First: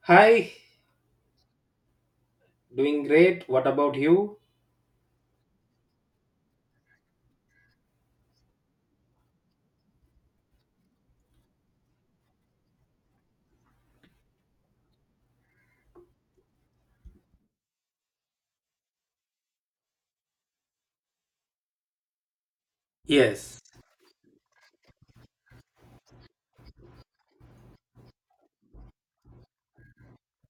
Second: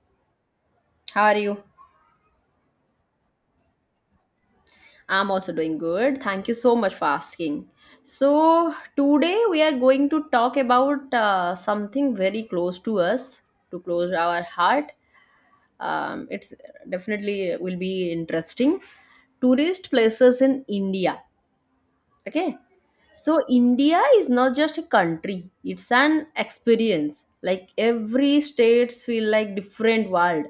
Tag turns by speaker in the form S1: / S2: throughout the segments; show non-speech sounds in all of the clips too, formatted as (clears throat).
S1: Hi,
S2: How are you?
S1: doing great. What about you?
S2: I'm also doing good. Thank you so much for asking. So today we are going to talk about something very close to us, to close our heart. It's definitely will be interesting. Tourist places in India. Okay, so
S1: Yes.
S2: india is not just a country, it's an experience, like every states feel like different world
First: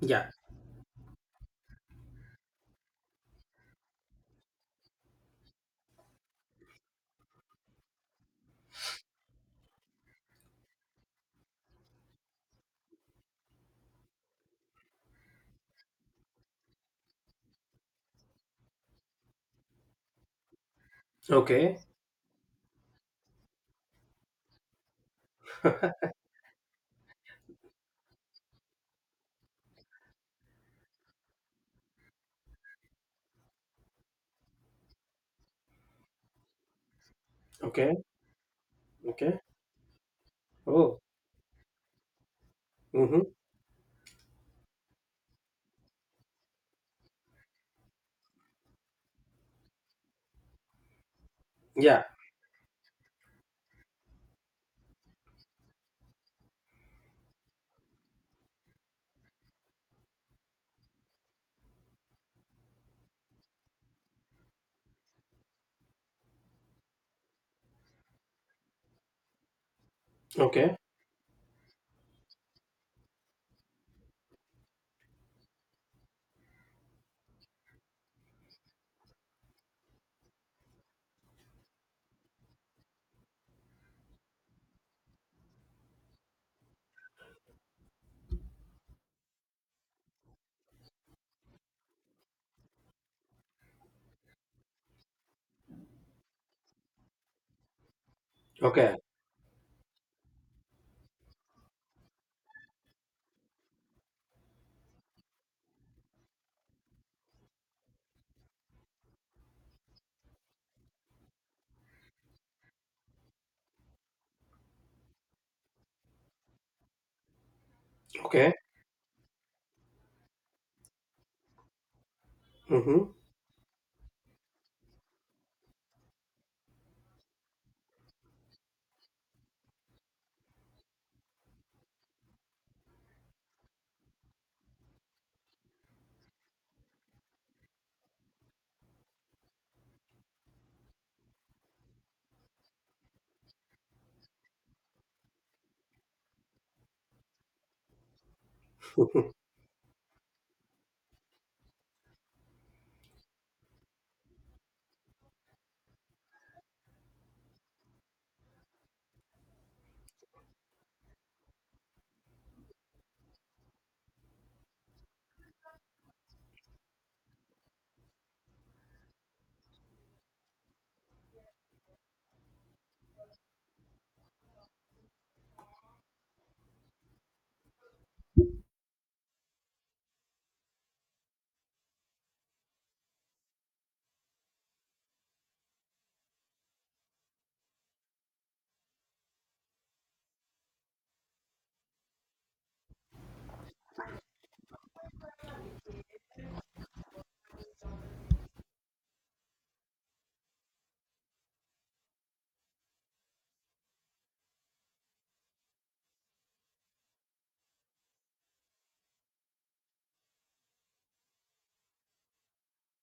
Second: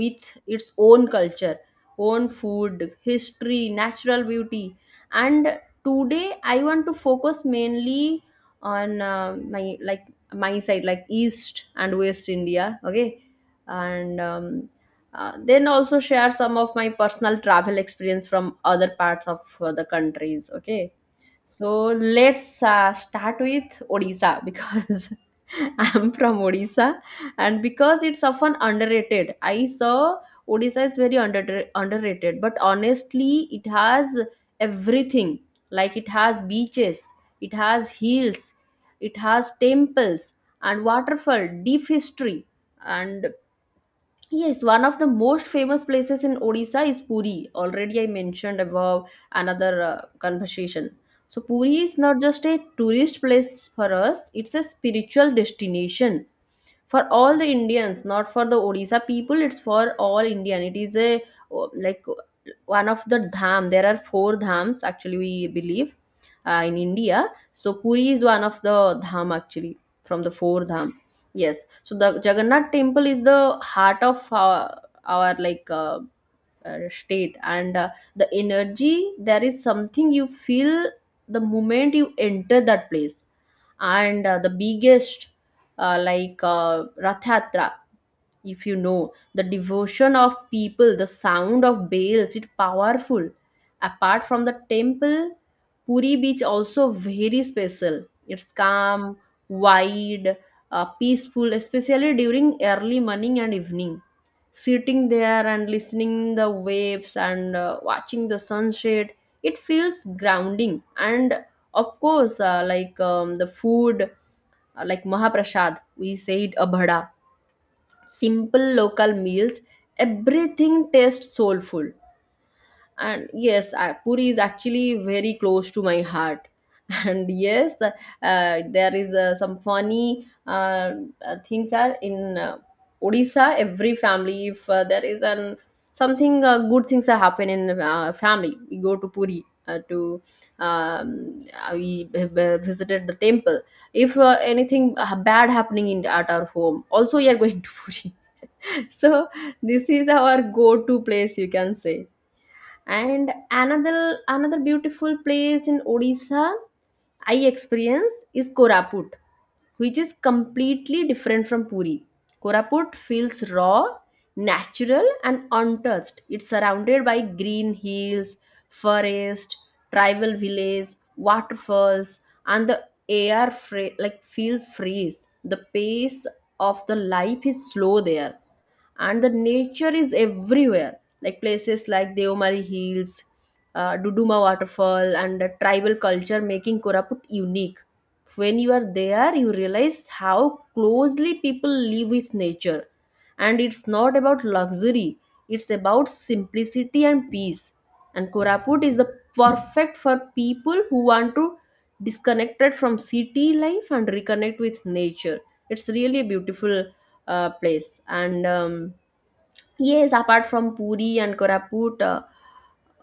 S2: with
S1: Yeah.
S2: its own culture, own food, history, natural beauty. And today I want to focus mainly on my like my side, like east and west india. Okay, and then also share some of my personal travel experience from other parts of the countries. Okay,
S1: Okay.
S2: so let's start with Odisha because (laughs)
S1: (laughs)
S2: I'm from Odisha, and because it's often underrated. I saw Odisha is very underrated, but honestly, it has everything. Like it has beaches, it has
S1: Okay.
S2: hills, it
S1: Okay.
S2: has temples and
S1: Oh.
S2: waterfall, deep history,
S1: Mm-hmm.
S2: and yes, one of the most famous places in Odisha is Puri. Already I mentioned above another conversation. So Puri is
S1: Yeah.
S2: not just a tourist place for us, it's a spiritual destination for all the Indians, not for the Odisha people. It's for all Indian. It is a, oh, like one of the dham. There are four dhams actually. We believe in India. So Puri is one of the dham actually from the four
S1: Okay.
S2: dham. Yes. So the Jagannath temple is the heart of our state, and the energy. There is something you feel the moment you enter that place. And the biggest rath yatra, if you know the devotion of people, the sound of bells, it powerful. Apart from the temple, puri beach also very special. It's
S1: Okay.
S2: calm, wide, peaceful, especially during early morning and evening. Sitting there and listening the waves and watching the sunset, it feels grounding. And of course, the food, like Mahaprasad, we said a bhada,
S1: Okay.
S2: simple local meals, everything tastes soulful.
S1: Mm-hmm.
S2: And yes, Puri is actually very close to my heart. And yes, there is some funny things are in odisha. Every family, if there is an something good things are happen in family, we go to puri to um, we visited the temple. If anything bad happening in at our home also, we are going to (laughs) puri. So this is our go to place, you can say. And another, another beautiful place in odisha I experience is koraput, which is completely different from Puri. Koraput feels raw, natural, and untouched. It's surrounded by green hills, forest, tribal villages, waterfalls, and the like feel freeze. The pace of the life is slow there, and the nature is everywhere. Like places like Deomari Hills, Duduma Waterfall, and the tribal culture making Koraput unique. When you are there, you realize how closely people live with nature, and it's not about luxury, it's about simplicity and peace. And koraput is the perfect for people who want to disconnected from city life and reconnect with nature. It's really a beautiful place. And yes, apart from Puri and Koraput,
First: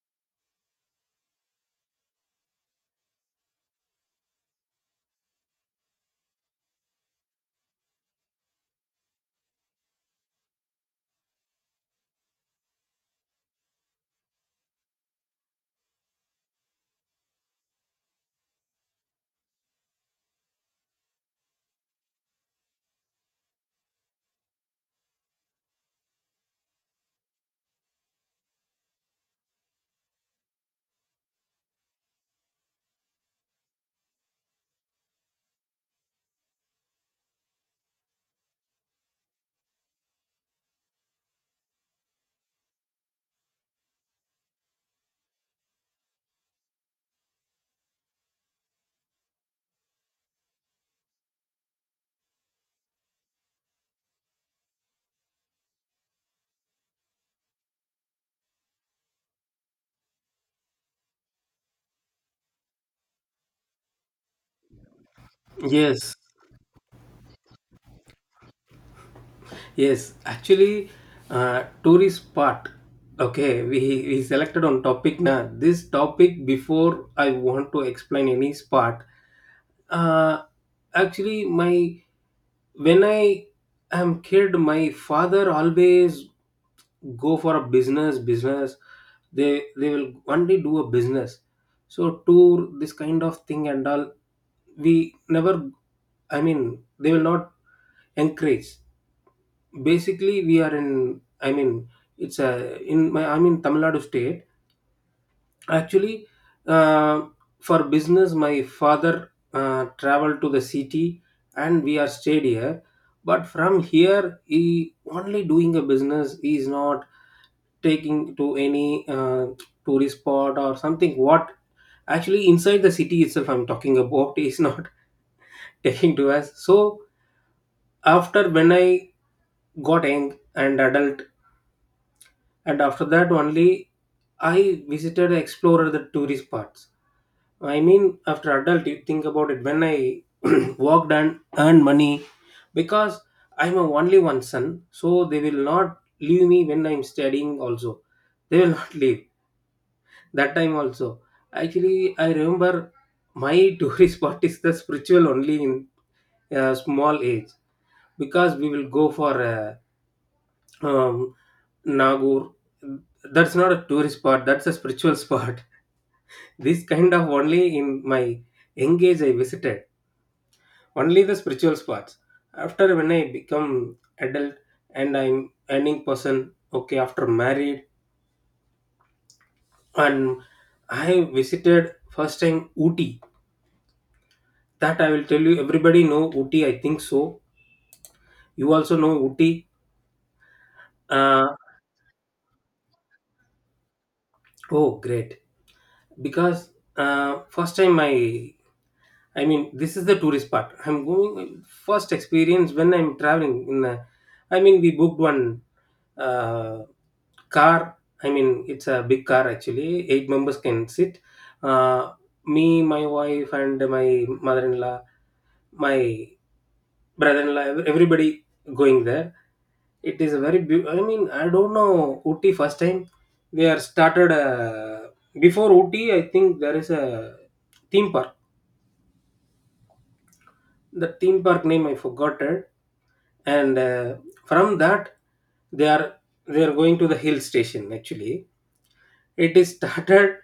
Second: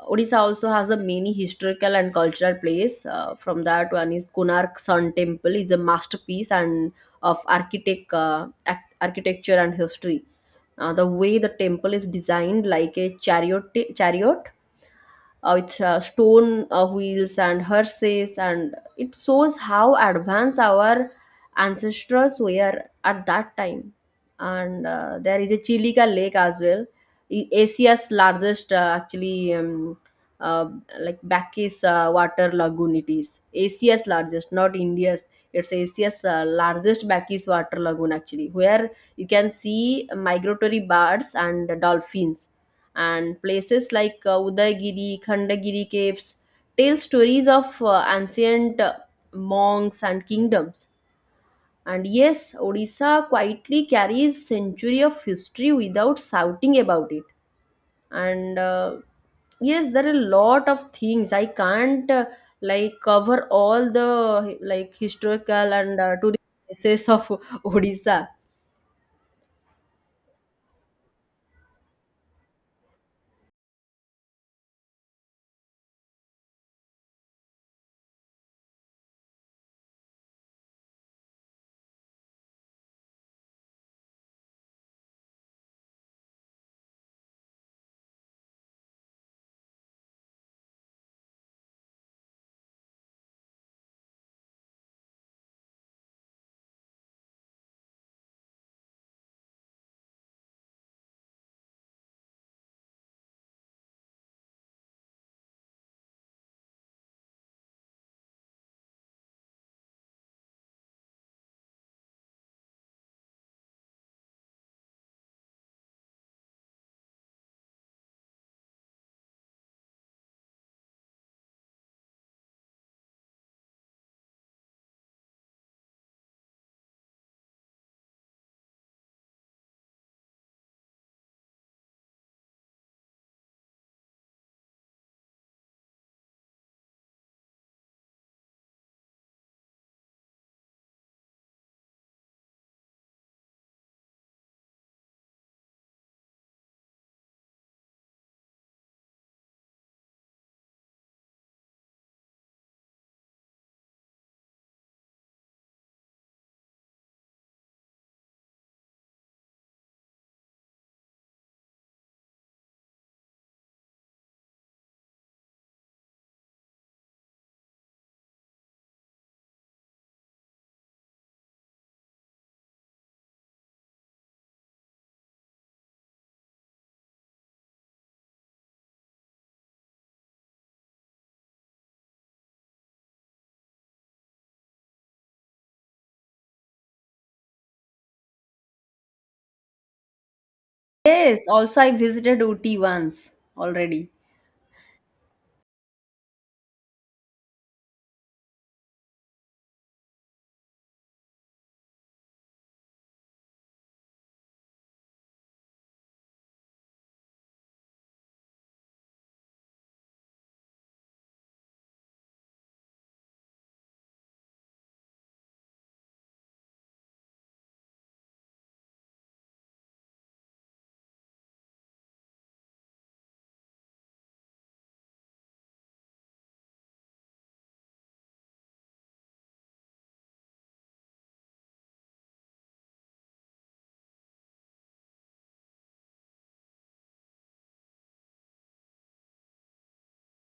S2: Odisha also has a many historical and cultural place. From that, one is Konark Sun Temple is a masterpiece and of architecture and history. The way the temple is designed, like a chariot, with stone wheels and hearses, and it shows how advanced our ancestors were at that time. And there is a Chilika Lake as well, Asia's largest, uh, like Bacchus water lagoon. It is Asia's largest, not India's. It's Asia's largest Bacchus water lagoon, actually, where you can see migratory birds and dolphins. And places like Udayagiri, Khandagiri caves tell stories of ancient monks and kingdoms. And yes, Odisha quietly carries century of history without shouting about it. And yes, there are a lot of things I can't like cover all the like
S1: (laughs)
S2: historical and
S1: yes.
S2: tourist places (laughs) of Odisha.
S1: Yes. Actually, tourist spot. Okay, we selected on topic na. This topic before I want to explain any spot. uh, Actually my, when I am kid, my father always go for a business. They will only do a business, so tour, this kind of thing, and all we never, I mean they will not encourage. Basically we are in, I mean it's a, in my, I'm in Tamil Nadu state actually. uh, for business my father traveled to the city and we are stayed here, but from here he only doing a business. He is not taking to any tourist spot or something. What, actually inside the city itself I'm talking about, is not (laughs) taking to us. So after when I got young and adult, and after that only I visited explorer the tourist parts. I mean, after adult, you think about it. When I (clears throat) worked and earned money, because I'm a only one son, so they will not leave me when I'm studying. Also, they will (laughs) not leave that time. Also, actually, I remember my (laughs) tourist spot is the spiritual only in a small age, because we will go for a, um, Nagur. That's not a tourist spot. That's a spiritual spot. (laughs) This kind of only in my engage I visited only the spiritual parts. After when I become adult and I'm earning person, okay, after married, and I visited first time Ooty. That I will tell you, everybody know Ooty I think so. You also know Ooty.
S2: Yes,
S1: uh,
S2: also I visited Uti once already.
S1: oh great. Because uh, first time I, mean this is the tourist part I'm going, first experience when I'm traveling in a, I mean we booked one uh, car. I mean it's a big car, actually eight members can sit. uh, Me, my wife, and my mother-in-law, my brother-in-law, everybody going there. It is a very beautiful. I mean I don't know Ooty first time. We are started before Ooty, I think there is a theme park. The theme park name I forgot it. And from that they are, they are going to the hill station actually. It is started.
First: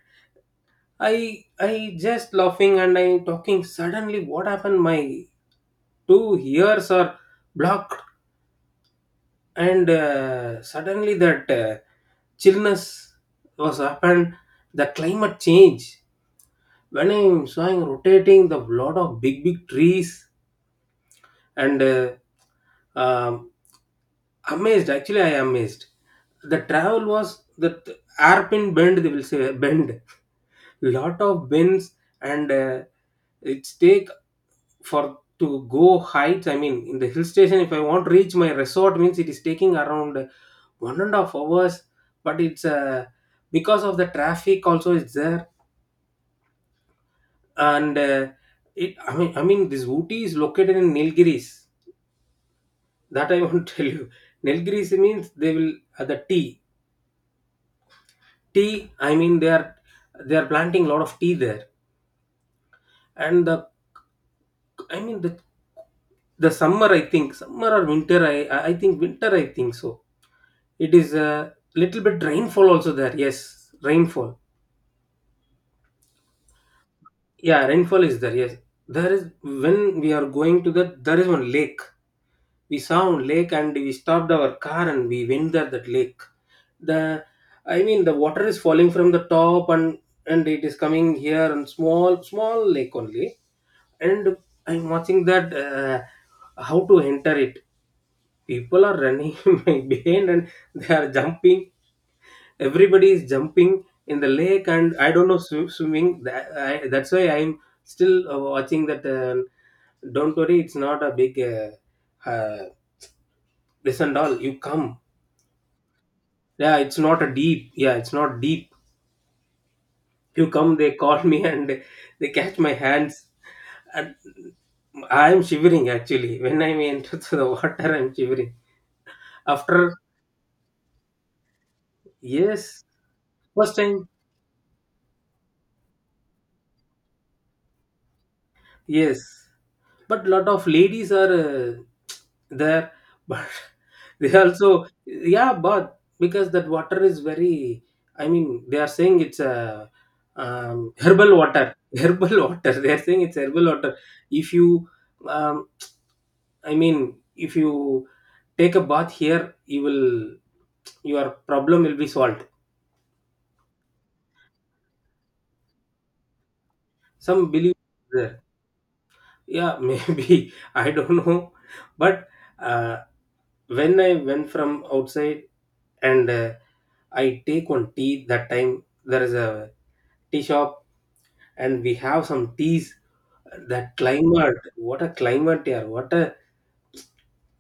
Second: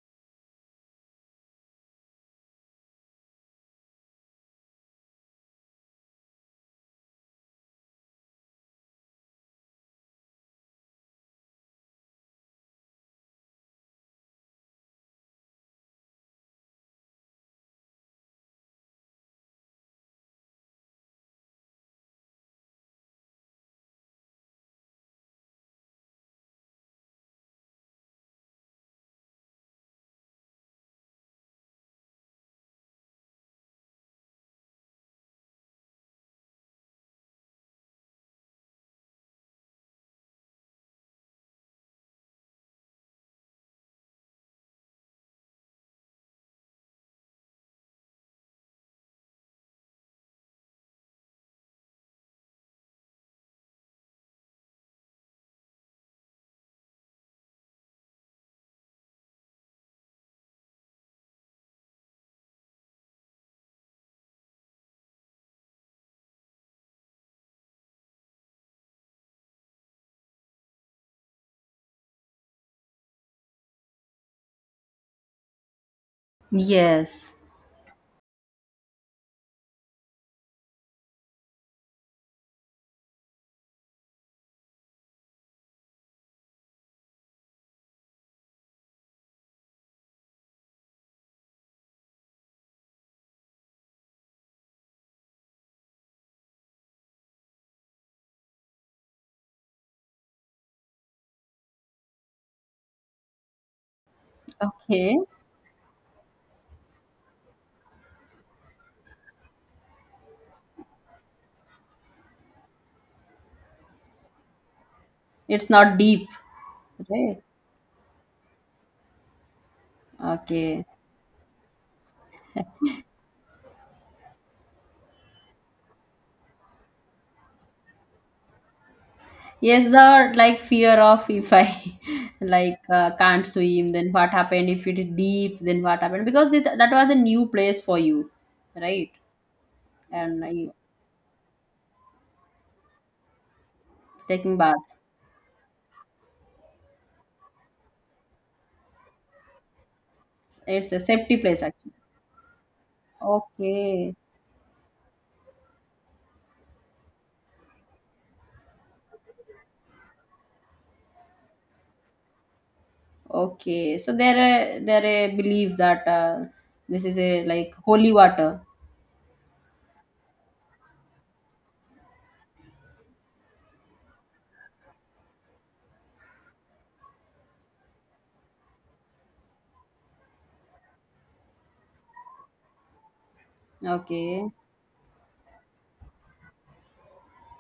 S1: I i just laughing and I talking, suddenly what happened, my two ears are blocked. And suddenly that chillness was happened, the climate change. When I'm showing rotating the lot of big trees, and um, amazed, actually I am amazed. The travel was that hairpin bend, they will say bend, lot of bends. And it's take for to go heights. I mean in the hill station, if I want to reach my resort means it is taking around 1.5 hours. But it's because of the traffic also is there. And it I mean, this Ooty is located in Nilgiris, that I want to (laughs) tell you. Nilgiris means they will the tea. I mean they are, they are planting a lot of tea there. And the, I mean the summer, I think summer or winter, I think winter I think so. It is a little bit rainfall also there. Yes, rainfall.
S2: Yes.
S1: Yeah, rainfall is there. Yes, there is, when we are going to that, there is one lake. We saw one lake and we stopped our car and we went there that lake. The, I mean the water is falling from the top, and it is coming here, and small lake only. And I'm watching that how to enter it. People are running (laughs) behind, and they are jumping, everybody is jumping in the lake. And I
S2: Okay.
S1: don't know swimming. That I, that's why I'm still watching that. Don't worry, it's not a big uh, this and all, you come.
S2: It's not deep,
S1: Yeah, it's not a
S2: right?
S1: deep, yeah it's not deep. You come,
S2: Okay.
S1: they call (laughs) me, and they catch my hands. And I'm shivering actually. When I am into (laughs) the water I'm shivering
S2: Yes,
S1: after.
S2: the like fear of if I (laughs) like
S1: Yes,
S2: can't
S1: first
S2: swim,
S1: time.
S2: then what happened? If it is deep, then what happened? Because that was a new place for you, right?
S1: Yes, but
S2: And
S1: lot of
S2: I,
S1: ladies are there, but (laughs) they
S2: taking bath,
S1: also yeah, but because that water is very. I mean, they are saying it's a
S2: it's a safety
S1: herbal
S2: place
S1: water.
S2: actually.
S1: (laughs) Herbal water. They are saying it's herbal water.
S2: Okay,
S1: If you, um, I mean, if you take a bath here, you will, your problem will be solved.
S2: okay. So there, there a belief that this is a
S1: Some
S2: like
S1: believe
S2: holy
S1: there.
S2: water.
S1: Yeah, (laughs) maybe i don't know, but. Uh, when I went from outside, and I take one tea. That time there is a tea shop, and we have some teas. That
S2: Okay,
S1: climate, what a climate here, what a,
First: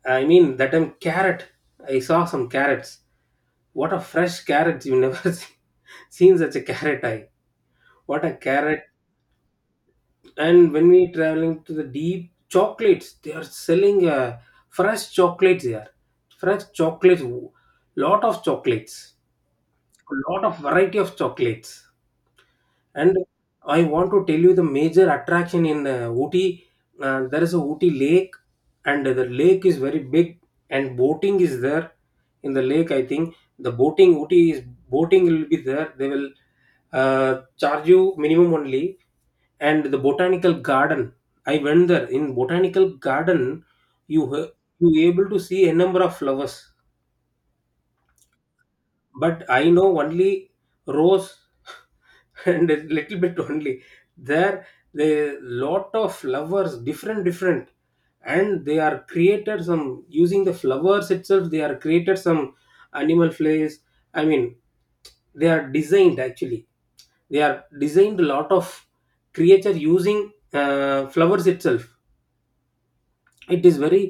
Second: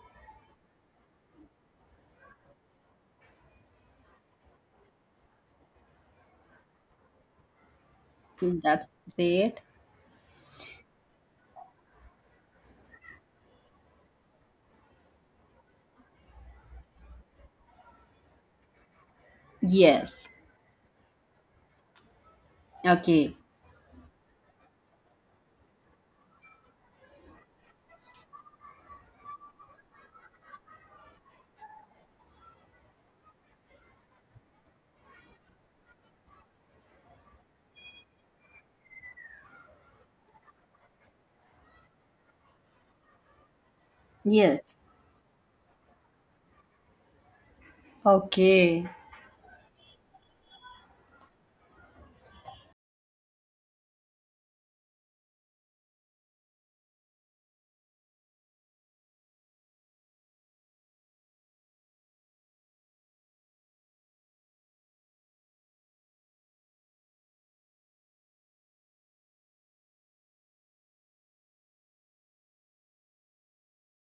S1: I mean that time carrot, I saw some carrots. What a fresh carrots, you never (laughs) seen such a carrot. I, what a carrot.
S2: that's great.
S1: And when we traveling to the deep, chocolates they are selling. Fresh chocolates here, fresh chocolates, lot of chocolates.
S2: Yes.
S1: A lot of variety of chocolates. And
S2: Okay.
S1: I want to tell you the major attraction in Ooty. There is a Ooty lake, and the lake is very big, and boating is there in the lake. I think the boating Ooty is boating will be there. They will uh, charge you minimum only. And the botanical garden, I went there in botanical garden. you h-
S2: Yes.
S1: you able to see a number of flowers.
S2: Okay.
S1: But I know only rose (laughs) and a little bit only. There, the lot of flowers, different, different, and they are created some using the flowers itself. They are created some animal plays. I mean, they are designed actually. They are designed a lot of creature using flowers itself. It is very,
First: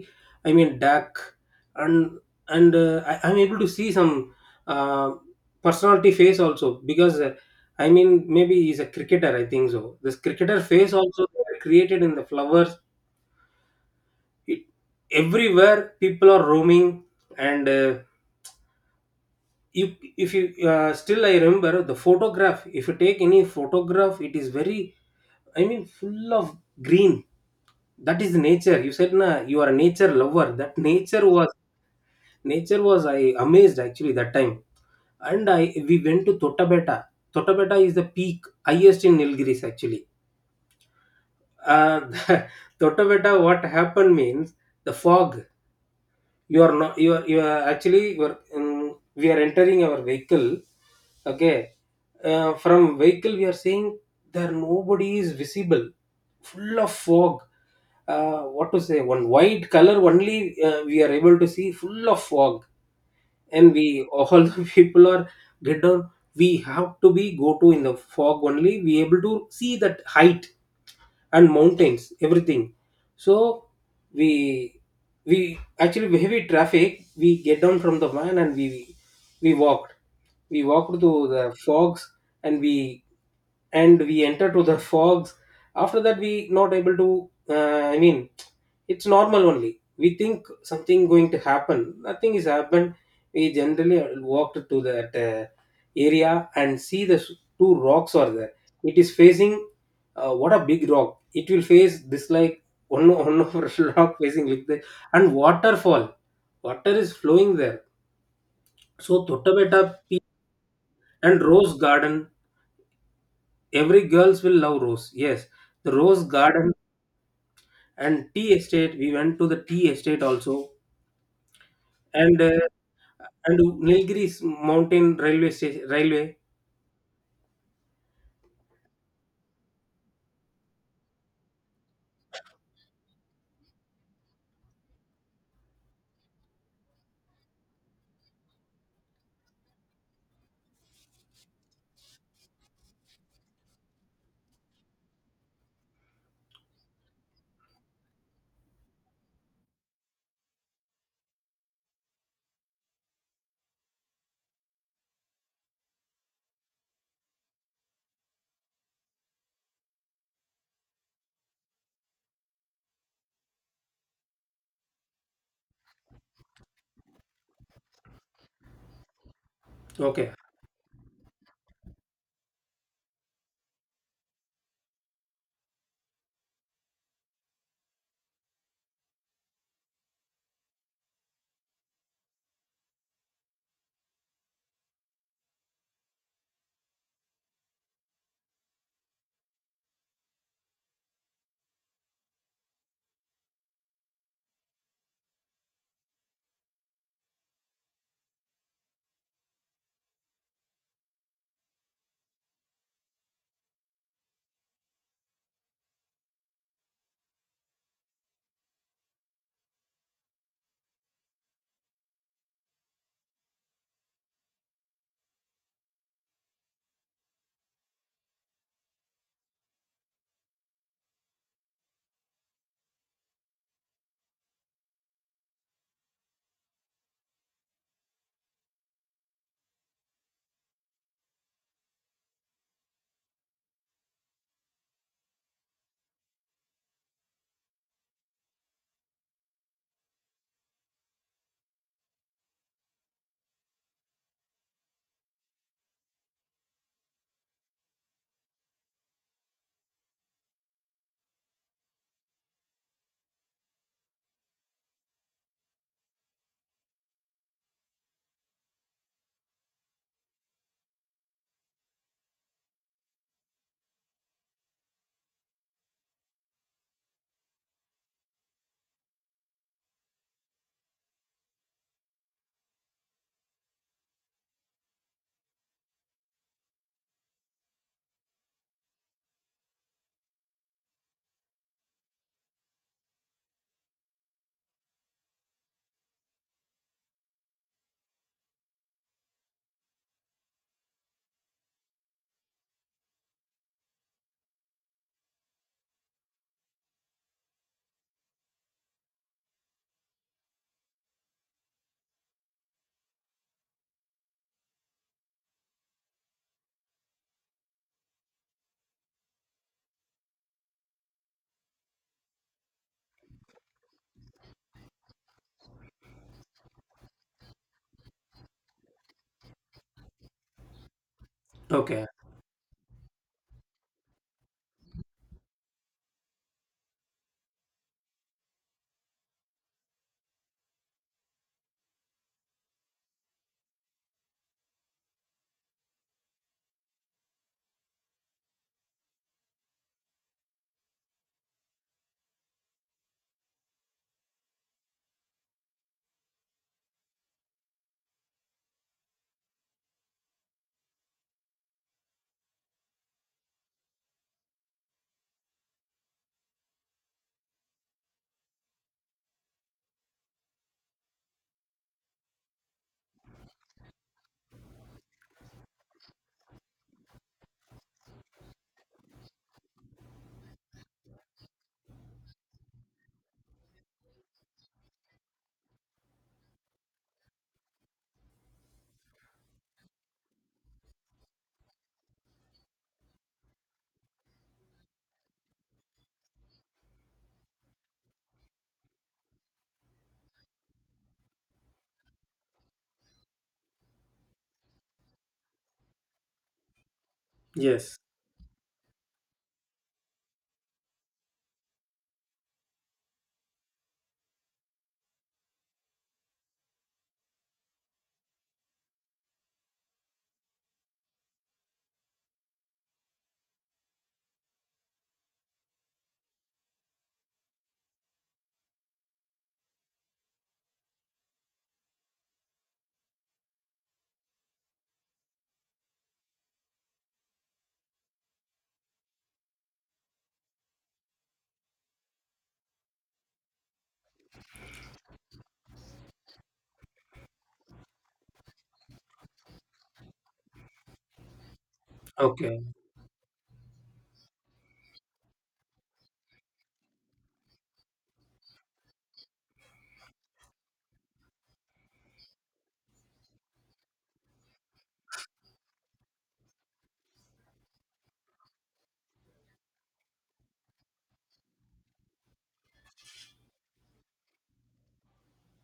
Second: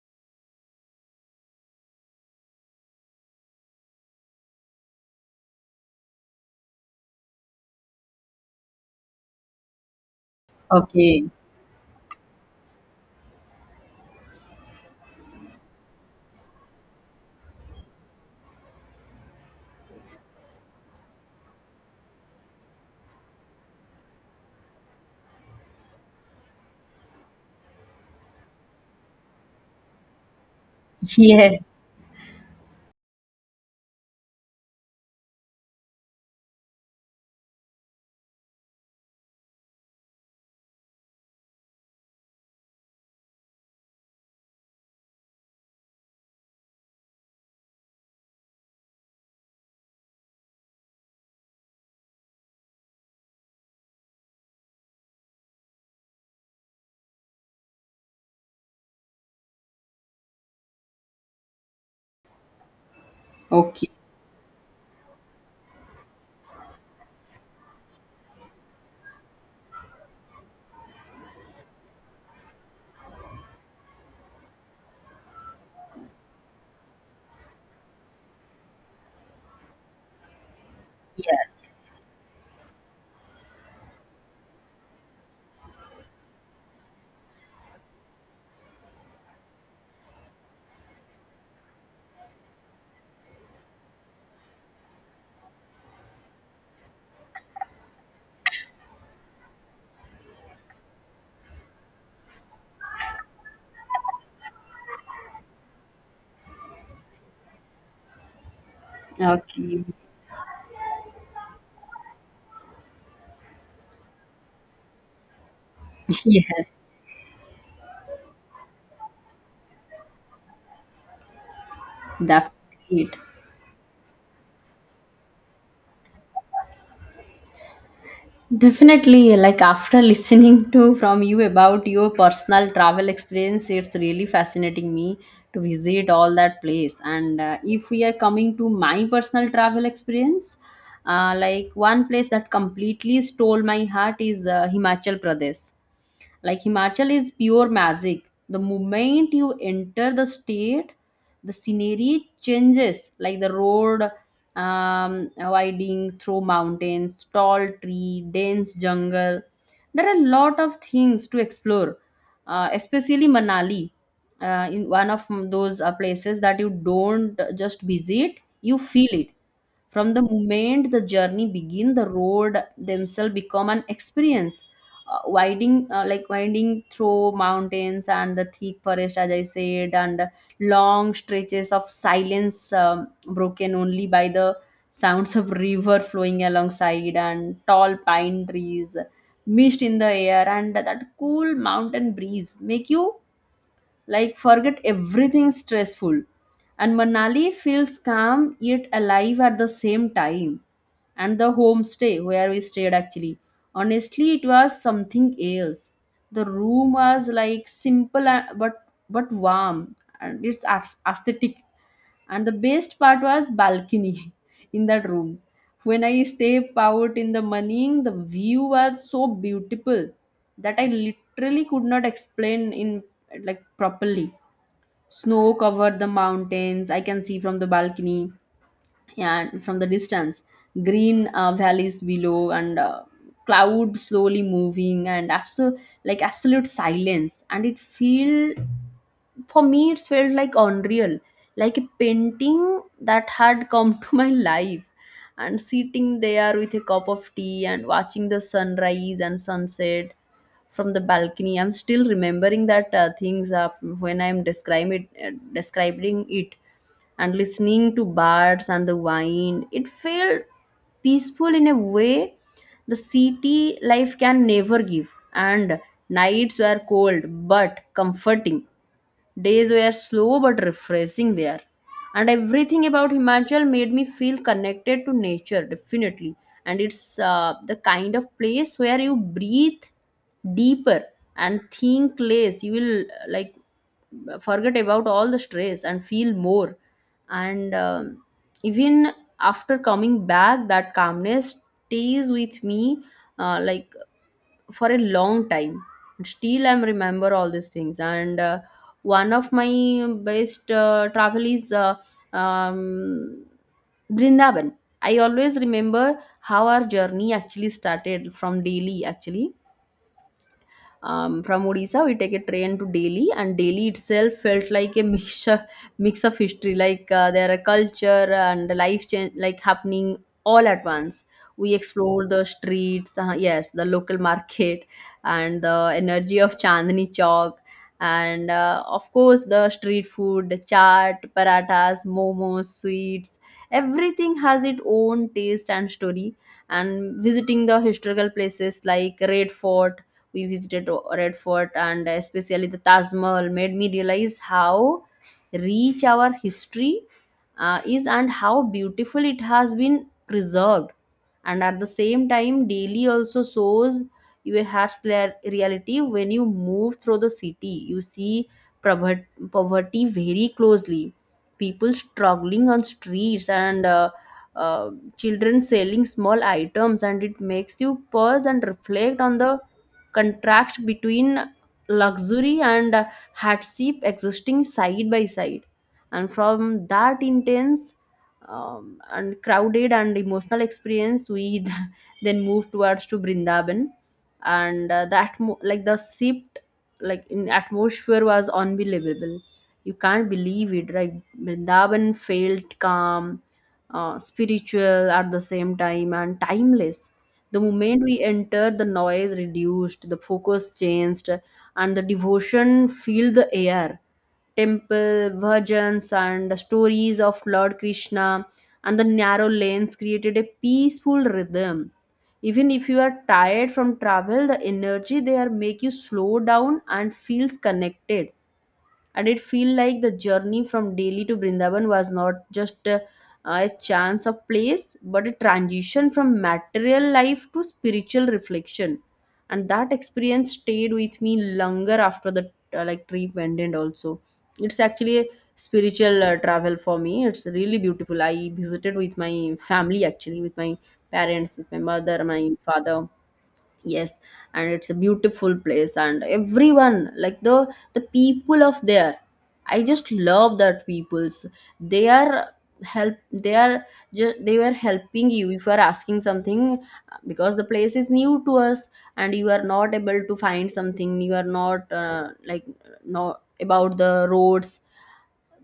S1: I mean dark. And I, I'm able to see some uh, personality face also. Because I mean maybe he's a cricketer I think so. This cricketer face also
S2: Okay.
S1: they are created in the flowers. It, everywhere people are roaming. And you, if you still I remember the photograph. If you take any photograph it is very, I mean full of green. That is nature, you said na, you are a nature lover. That nature was,
S2: Yes.
S1: nature was, I amazed actually that time. And I we went to Tottabetta. Tottabetta is the peak highest in Nilgiris actually. uh, (laughs) Tottabetta, what happened means, the fog. You are not, you are, you are actually, you are, we are entering our vehicle. Okay, from vehicle we are seeing there, nobody is visible, full of fog. What to say, one white color only, we are able to see full of fog. And
S2: Okay.
S1: we all (laughs) the people are get down. We have to be go to in the fog only, we able to see that height and mountains, everything. So we we actually heavy traffic, we get down from the van and we walked. We walked to the
S2: Yes.
S1: fogs. And we, and we enter to the fogs. After that we not able to I mean, it's normal only, we think something going to happen, nothing is happened. We generally walked to that area, and see the two rocks are there. It is facing what a big rock it will face this, like one (laughs) rock facing like the, and waterfall, water is flowing there. So Tottabetta
S2: Okay.
S1: peak, and rose garden, every girls will love rose, yes. The rose
S2: Yes.
S1: garden, and tea estate, we went to the tea estate also. And
S2: That's great.
S1: and Nilgiris mountain railway station, railway.
S2: Definitely, like after listening to from you about your personal travel experience, it's really fascinating me to visit all that place. And if we are coming to my personal travel experience, like one place that completely stole my heart is Himachal Pradesh. Like himachal is pure magic. The moment you enter the state, the scenery changes, like the road winding through mountains, tall tree, dense jungle. There are a lot of things to explore, especially manali, in one of those places that you don't just visit, you feel it. From the
S1: Okay.
S2: moment the journey begin, the road themselves become an experience. Winding like winding through mountains and the thick forest, as I said, and long stretches of silence, broken only by the sounds of river flowing alongside and tall pine trees, mist in the air, and that cool mountain breeze make you like forget everything stressful. And manali feels calm yet alive at the same time. And the homestay where we stayed, actually honestly it was something else. The room was like simple but warm, and it's aesthetic. And the best part was balcony (laughs) in that room. When I step out in the morning, the view was so beautiful that I literally could not explain in like properly. Snow covered the mountains. I can see from the balcony and from the distance, green valleys below, and cloud slowly moving, and absolute like absolute silence. And it feel, for me it's felt like unreal, like a painting that had come to my life. And sitting there with a cup of tea and watching the sunrise and sunset from the balcony, I'm still remembering that things when I'm describing it and listening to birds and the wind, it felt peaceful in a way the city life can never give. And nights were cold but comforting. Days were slow but refreshing there. And everything about Himachal made me feel connected to nature, definitely. And it's the kind of place where you breathe deeper and think less. You will like forget about all the stress and feel more. And even after coming back, that calmness stays with me like for a long time. Still I'm remember all these things. And one of my best travel is um, brindaban. I always remember how our journey actually started from delhi actually. From Odisha, we take a train to Delhi, and Delhi itself felt like a (laughs) mixture, mix of history. Like there are culture and life change, like happening all at once. We
S1: Okay.
S2: explored the streets, yes, the local market, and the energy of Chandni Chowk, and of course the street food, the chaat, parathas, momos, sweets. Everything has its own taste and story. And visiting the historical places like Red Fort, we visited Red Fort, and especially the Taj Mahal made me realize how rich our history is and how beautiful it has been preserved. And at the same time, daily also shows you a harsh reality. When you move through the city, you see prover- poverty very closely, people struggling on streets, and uh, children selling small items, and it makes you pause and reflect on the contrast between luxury and hardship existing side by side. And from that intense and crowded and emotional experience, we (laughs) then moved towards to brindaban. And the shift like in atmosphere was unbelievable. You can't believe it. Like brindaban felt calm, spiritual at the same time, and timeless. The
S1: Yes.
S2: moment we entered, the noise reduced, the focus changed, and the devotion filled the air. Temple, virgins, and stories of Lord Krishna and the narrow lanes created a peaceful rhythm. Even if you are tired from travel, the energy there make you slow down and feels connected, and it feel like the journey from Delhi to Brindavan was not just a chance of place but a transition from material life to spiritual reflection, and that experience stayed with me longer after the like trip ended also. It's actually a spiritual travel for me. It's really beautiful. I visited with my family, actually with my parents, with my mother, my
S1: Okay.
S2: father. Yes, and it's a beautiful place, and everyone like the people of there, I just love that people's. They are help, they are they were helping you if you are asking something, because the place is new to us, and you are not able to find something, you are not like not about the roads,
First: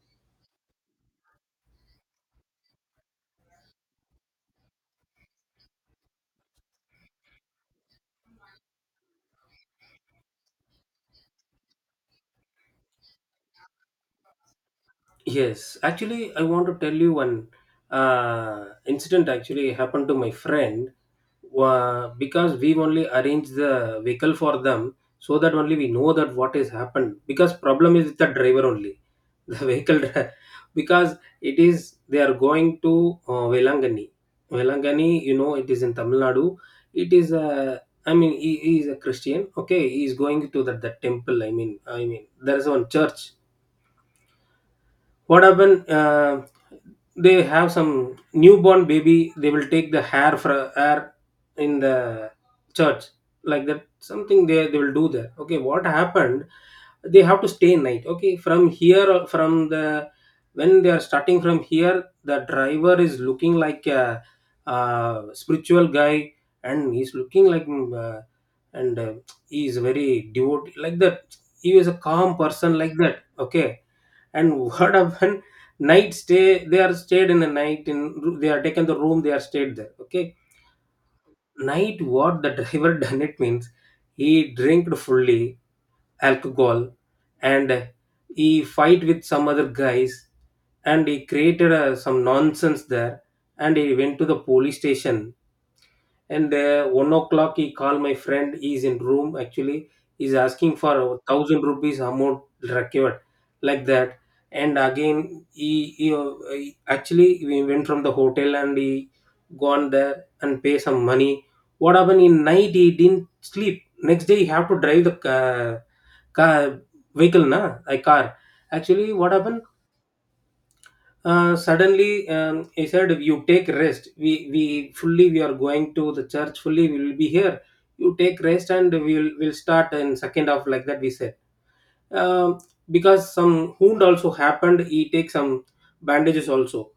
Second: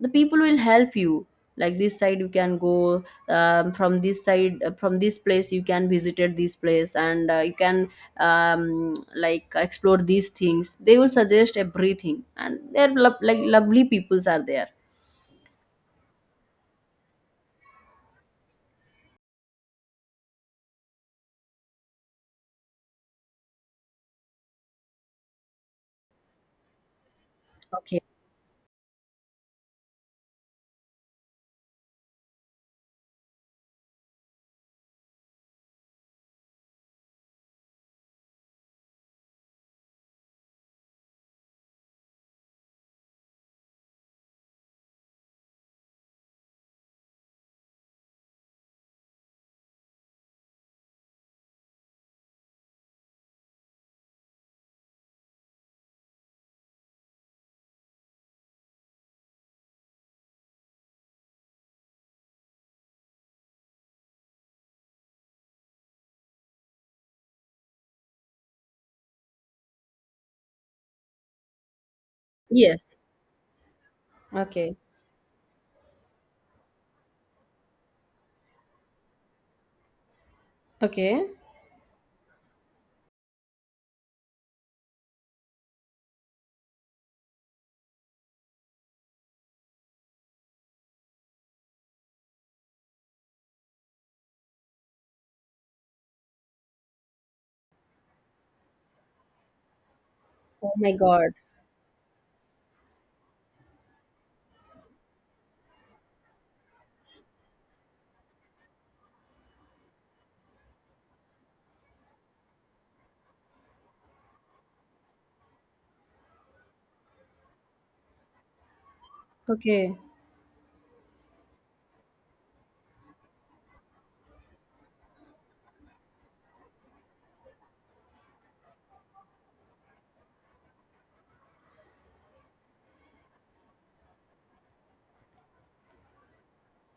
S2: the people will help you, like this side you can go, from this side, from this place you can visited this place, and you can like explore these things. They will suggest everything, and they're like lovely peoples are there.
S1: Yes, actually I want to tell you one uh, incident actually happened to my friend. Because we've only arranged the vehicle for them, so that only we know that what has happened. Because problem
S2: Okay.
S1: is with the driver only. (laughs) The because it is they are going to Velangani. Velangani, you know it is in Tamil Nadu. It is a, I mean he is a Christian. Okay, he is going to that, that temple. I mean, I mean there is one church. What happen, they have some newborn baby, they will take the hair for hair in the church, like that something they will do there. Okay, what happened, they have to stay night. Okay, from here, from the, when they are starting from here, the driver is looking like a, spiritual guy. And he's looking like and he is very devout like that. He is a calm person like
S2: Yes.
S1: that, okay. And
S2: Okay.
S1: what happen, night stay, they are stayed in a night in, they are taken the room, they are stayed there, okay.
S2: Okay.
S1: Night what the driver (laughs) done it means, he drank fully alcohol, and he fight with some other guys, and he created some nonsense there, and he went to the police station. And 1 o'clock he called my friend. He's in room actually. He's
S2: Oh
S1: asking
S2: my
S1: for a
S2: God.
S1: thousand rupees amount recovered, like that. And again actually we went from the hotel and he gone there and pay some money. What happened in night, he didn't sleep. Next day he have to drive the car, vehicle na, a car. Actually what happened,
S2: Okay.
S1: suddenly he said you take rest, we fully we are going to the church fully, we will be here. You take rest and we'll start in second half, like that we said. um, because some wound also happened, he takes some bandages also.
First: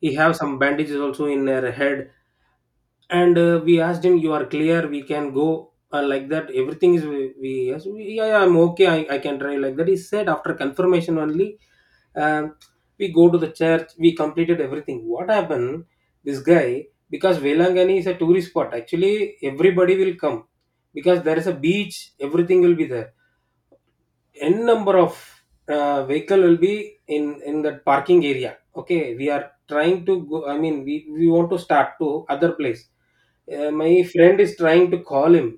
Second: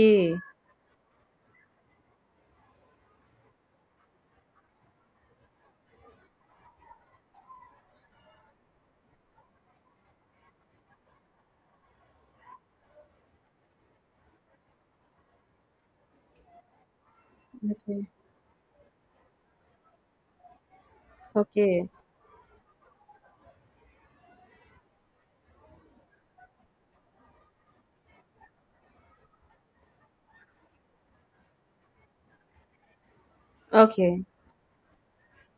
S1: He have some bandages also in her head. And we asked him, you are clear we can go, like that. Everything is we yes, yeah, yeah, I'm okay, I can drive, like that he said. After confirmation only, um, we go to the church. We completed everything. What happened? This guy, because Velangani
S2: Okay.
S1: is a tourist spot. Actually, everybody will come because there is a
S2: Okay.
S1: beach. Everything will be there. N number of vehicle will be in that parking area. Okay, we are trying to go. I mean, we want to start to other place. My
S2: Okay.
S1: friend is trying to call him.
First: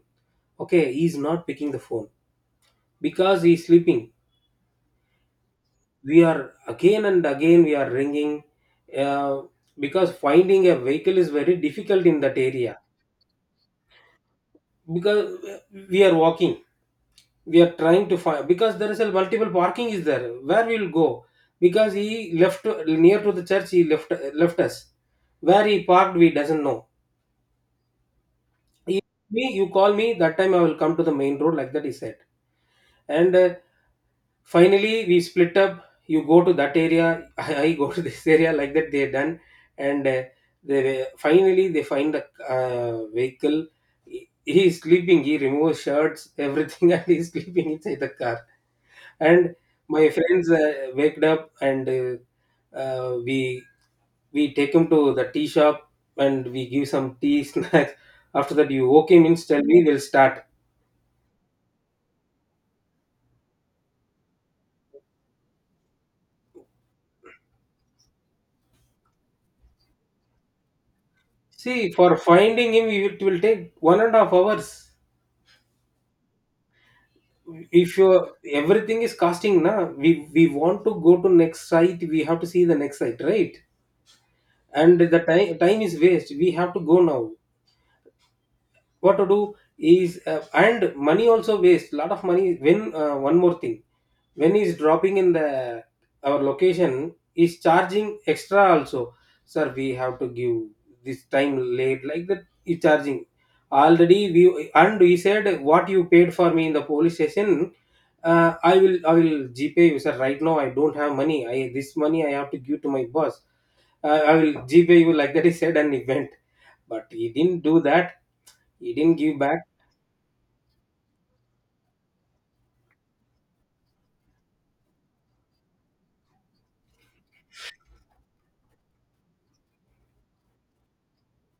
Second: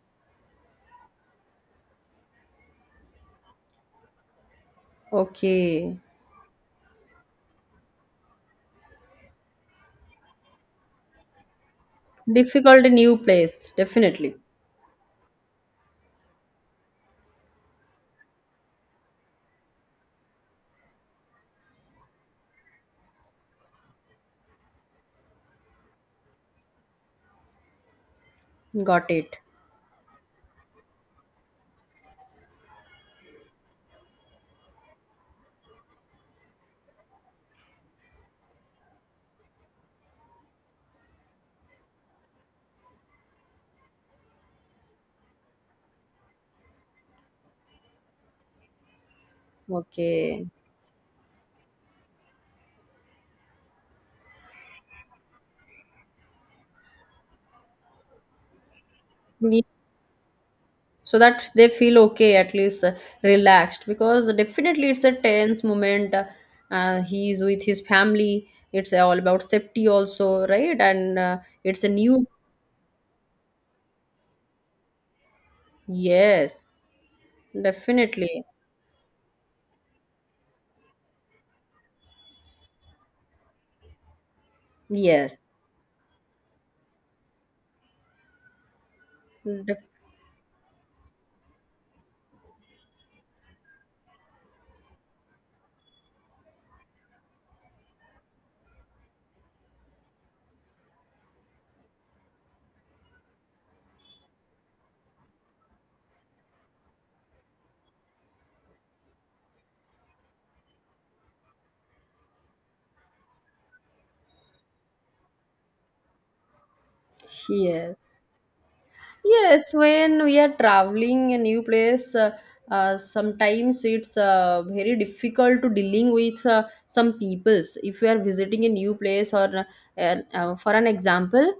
S1: Okay, he's not picking the phone because he's sleeping.
S2: Okay.
S1: We are again and again we are ringing, uh, because finding a vehicle is very difficult in that area.
S2: Difficult new place. Definitely.
S1: Because we are walking, we are trying to find, because there is a multiple parking is there, where we will go. Because he left near to the church, he left us. Where he parked, we doesn't know. he,
S2: Got it.
S1: me you call me that time I will come to the main road, like that he said. And finally, we split up. You go to that area, (laughs) I go to this area. Like that, they are done, and finally they find a vehicle. He is sleeping. He removes shirts, everything, (laughs) and he's sleeping inside the car. And my
S2: Okay.
S1: friends waked up, and uh, we we take him to the tea shop, and we give some tea (laughs) snacks. After that, you okay means tell me, we'll start.
S2: So that they feel okay at least, relaxed, because definitely it's a tense moment. He's with his family. It's all about safety also, right? And it's a
S1: See, for
S2: new,
S1: finding him, it will take 1.5 hours.
S2: yes,
S1: If you,
S2: definitely,
S1: everything is costing na, we we want to go to next site, we have to see the next site, right. And the
S2: yes,
S1: time is waste, we have to go now. What to do
S2: Def-,
S1: is, and money also waste, lot of money. When one more thing, when he's dropping in the our location, is charging extra also. Sir, we have to give this time late, like that he's charging already. We, and he said what you paid for me in the police station, i will gpay you sir, right now I don't have money, I this money I have to give to my boss. I will gpay you, like that he said and he went. But he didn't do
S2: yes.
S1: that. He didn't give back.
S2: Yes, when we are traveling a new place, sometimes it's very difficult to dealing with some peoples. If you are visiting a new place, or for an example,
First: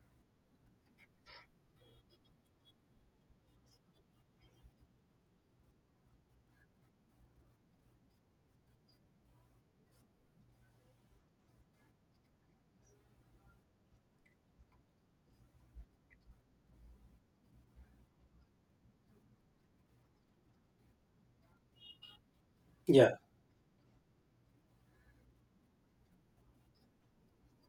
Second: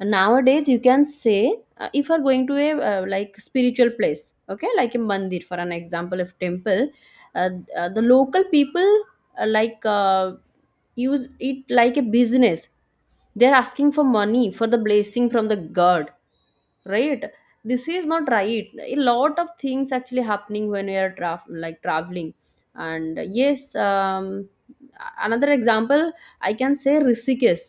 S2: nowadays you can say, if you are going to a like spiritual place, okay, like a mandir, for an example, if temple, uh, the local people like use it like a business. They are asking for money for the blessing from the god, right? This is not right. A lot of things actually happening when we are like traveling,
S1: Yeah,
S2: and yes, another example I can say, Rishikesh.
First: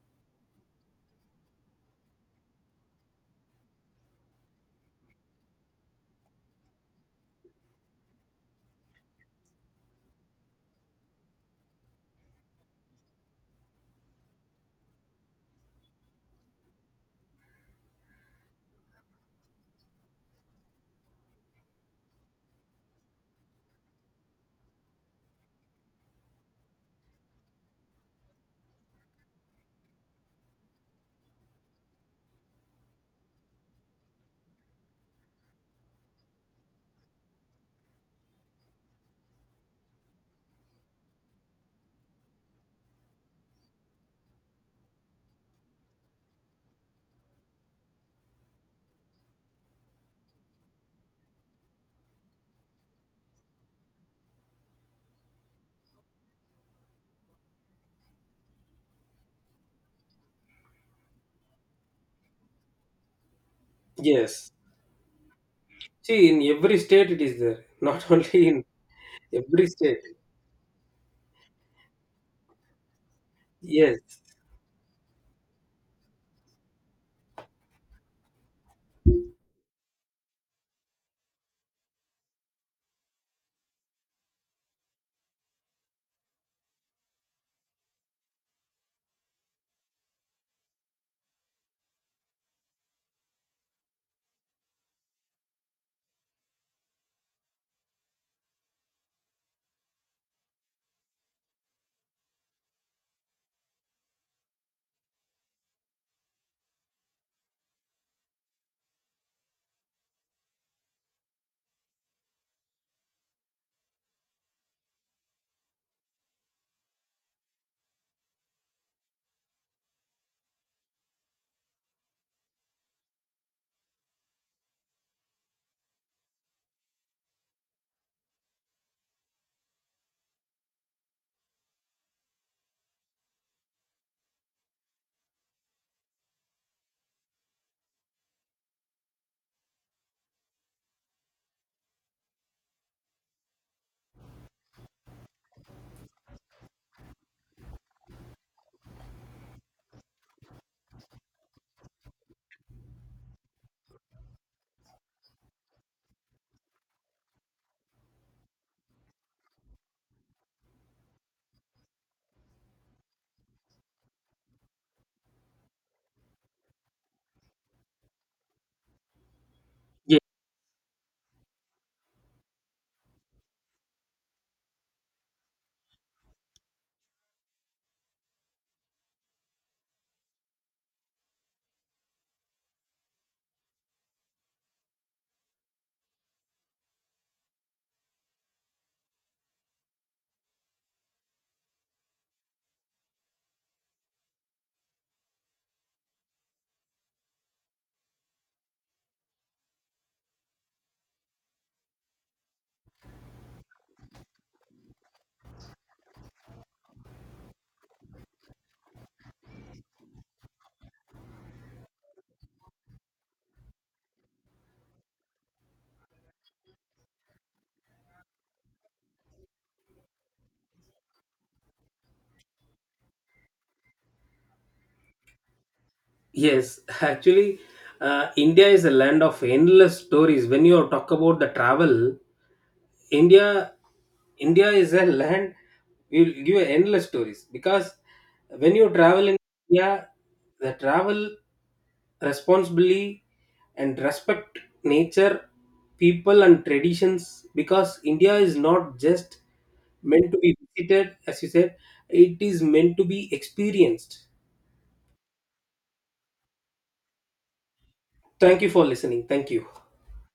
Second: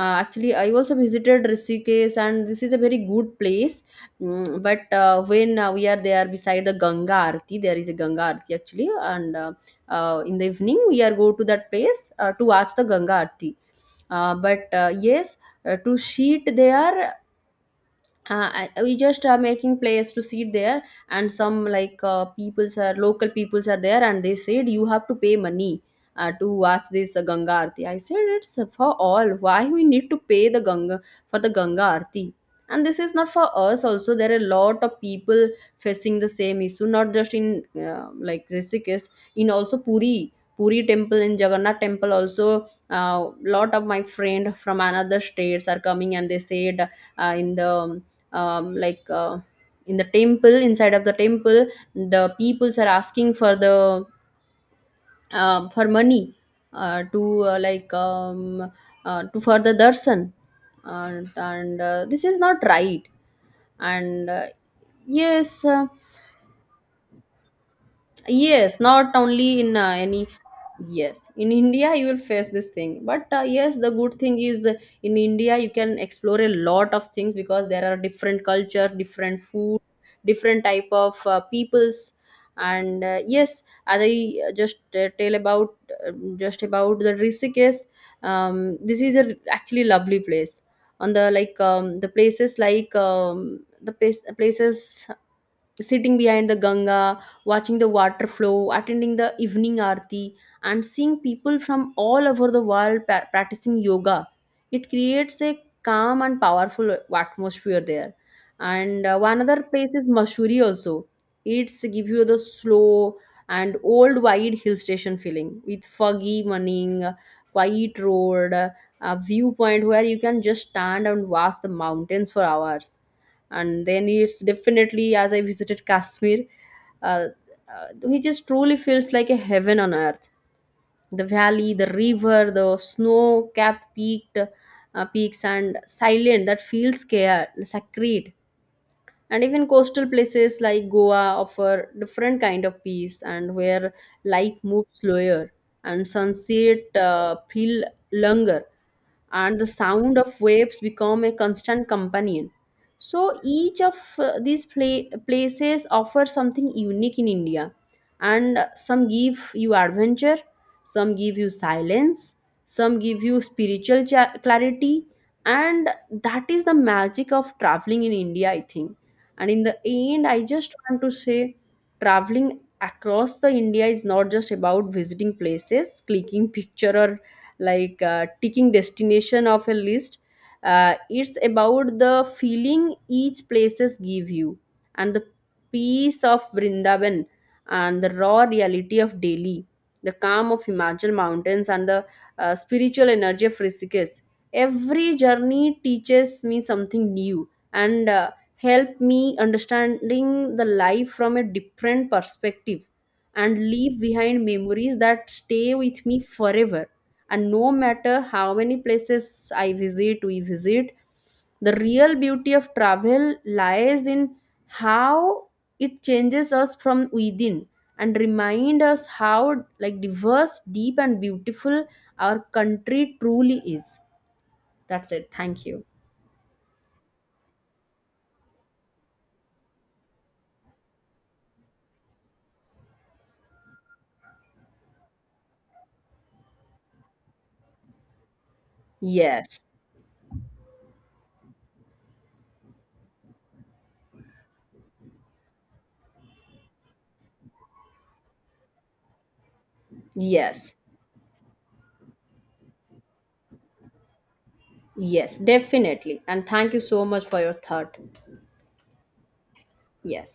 S2: Actually I also visited Rishikesh, and this is a very good place. Mm, but when we are there beside the Ganga Arati, there is a Ganga Arati actually, and in the evening we are go to that place to watch the Ganga Arati. But yes, to sheet there, I- we just are making place to sit there, and some like peoples are local peoples are there, and they said you have to pay money to watch this Ganga Aarti. I said it's for all, why we need to pay the Ganga for the Ganga Aarti? And this is not for us also. There are a lot of people facing the same issue, not just in like Rishikesh, in also Puri, Puri temple, in Jagannath temple also. A lot of my friend from another states are coming, and they said in the like in the temple, inside of the temple, the peoples are asking for the for money to like to further darshan, and this is not right, and
S1: yes.
S2: yes,
S1: See, in every state it is there, (laughs) not only in
S2: yes, not only
S1: every
S2: in
S1: state.
S2: any, yes, in India you will face this thing, but yes, the good
S1: Yes,
S2: thing is, in India you can explore a lot of things, because there are different culture, different food, different type of peoples, and yes, as I just tell about just about the Rishikesh, this is a actually lovely place. On the like the places, like places sitting behind the Ganga, watching the water flow, attending the evening aarti, and seeing people from all over the world practicing yoga. It creates a calm and powerful atmosphere there. And one other place is Masuri also. It's give you the slow and old wide hill station feeling, with foggy morning, quiet road, a viewpoint where you can just stand and watch the mountains for hours. And then it's definitely, as I visited Kashmir, uh, he just truly feels like a heaven on earth. The valley, the river, the snow capped peaked peaks and silent that feels scared sacred. And even coastal places like Goa offer different kind of peace, and where life moves slower, and sunset feel longer, and the sound of waves become a constant companion. So each of these places offer something unique in India, and some give you adventure, some give you silence, some give you spiritual clarity, and that is the magic of traveling in India, I think. And in the
S1: yes,
S2: end, I just want to say traveling across the India is not just about visiting places, clicking picture, or like ticking destination of a list. It's about the feeling each places give you, and the peace of Vrindavan and the raw reality of Delhi, the calm of Himachal mountains, and the spiritual energy of Rishikesh. Every journey teaches me something new, and help me understanding the life from a different perspective, and leave behind memories that stay with me forever. And no matter how many places I visit, we visit, the real beauty of travel lies in how it changes us from within, and remind us how like diverse, deep and beautiful our country truly is. That's it, thank you.
S1: yes. Actually, India is a land of endless stories. When you talk about the travel, India India is a land, will give you endless stories, because when you travel in
S2: Yes.
S1: India, the travel responsibly and respect nature, people and traditions, because India is not just meant to be
S2: Yes,
S1: visited, as you said, it is meant to be experienced.
S2: yes, definitely, and thank you so much for your thought.
S1: Thank you for listening. Thank you.
S2: Yes.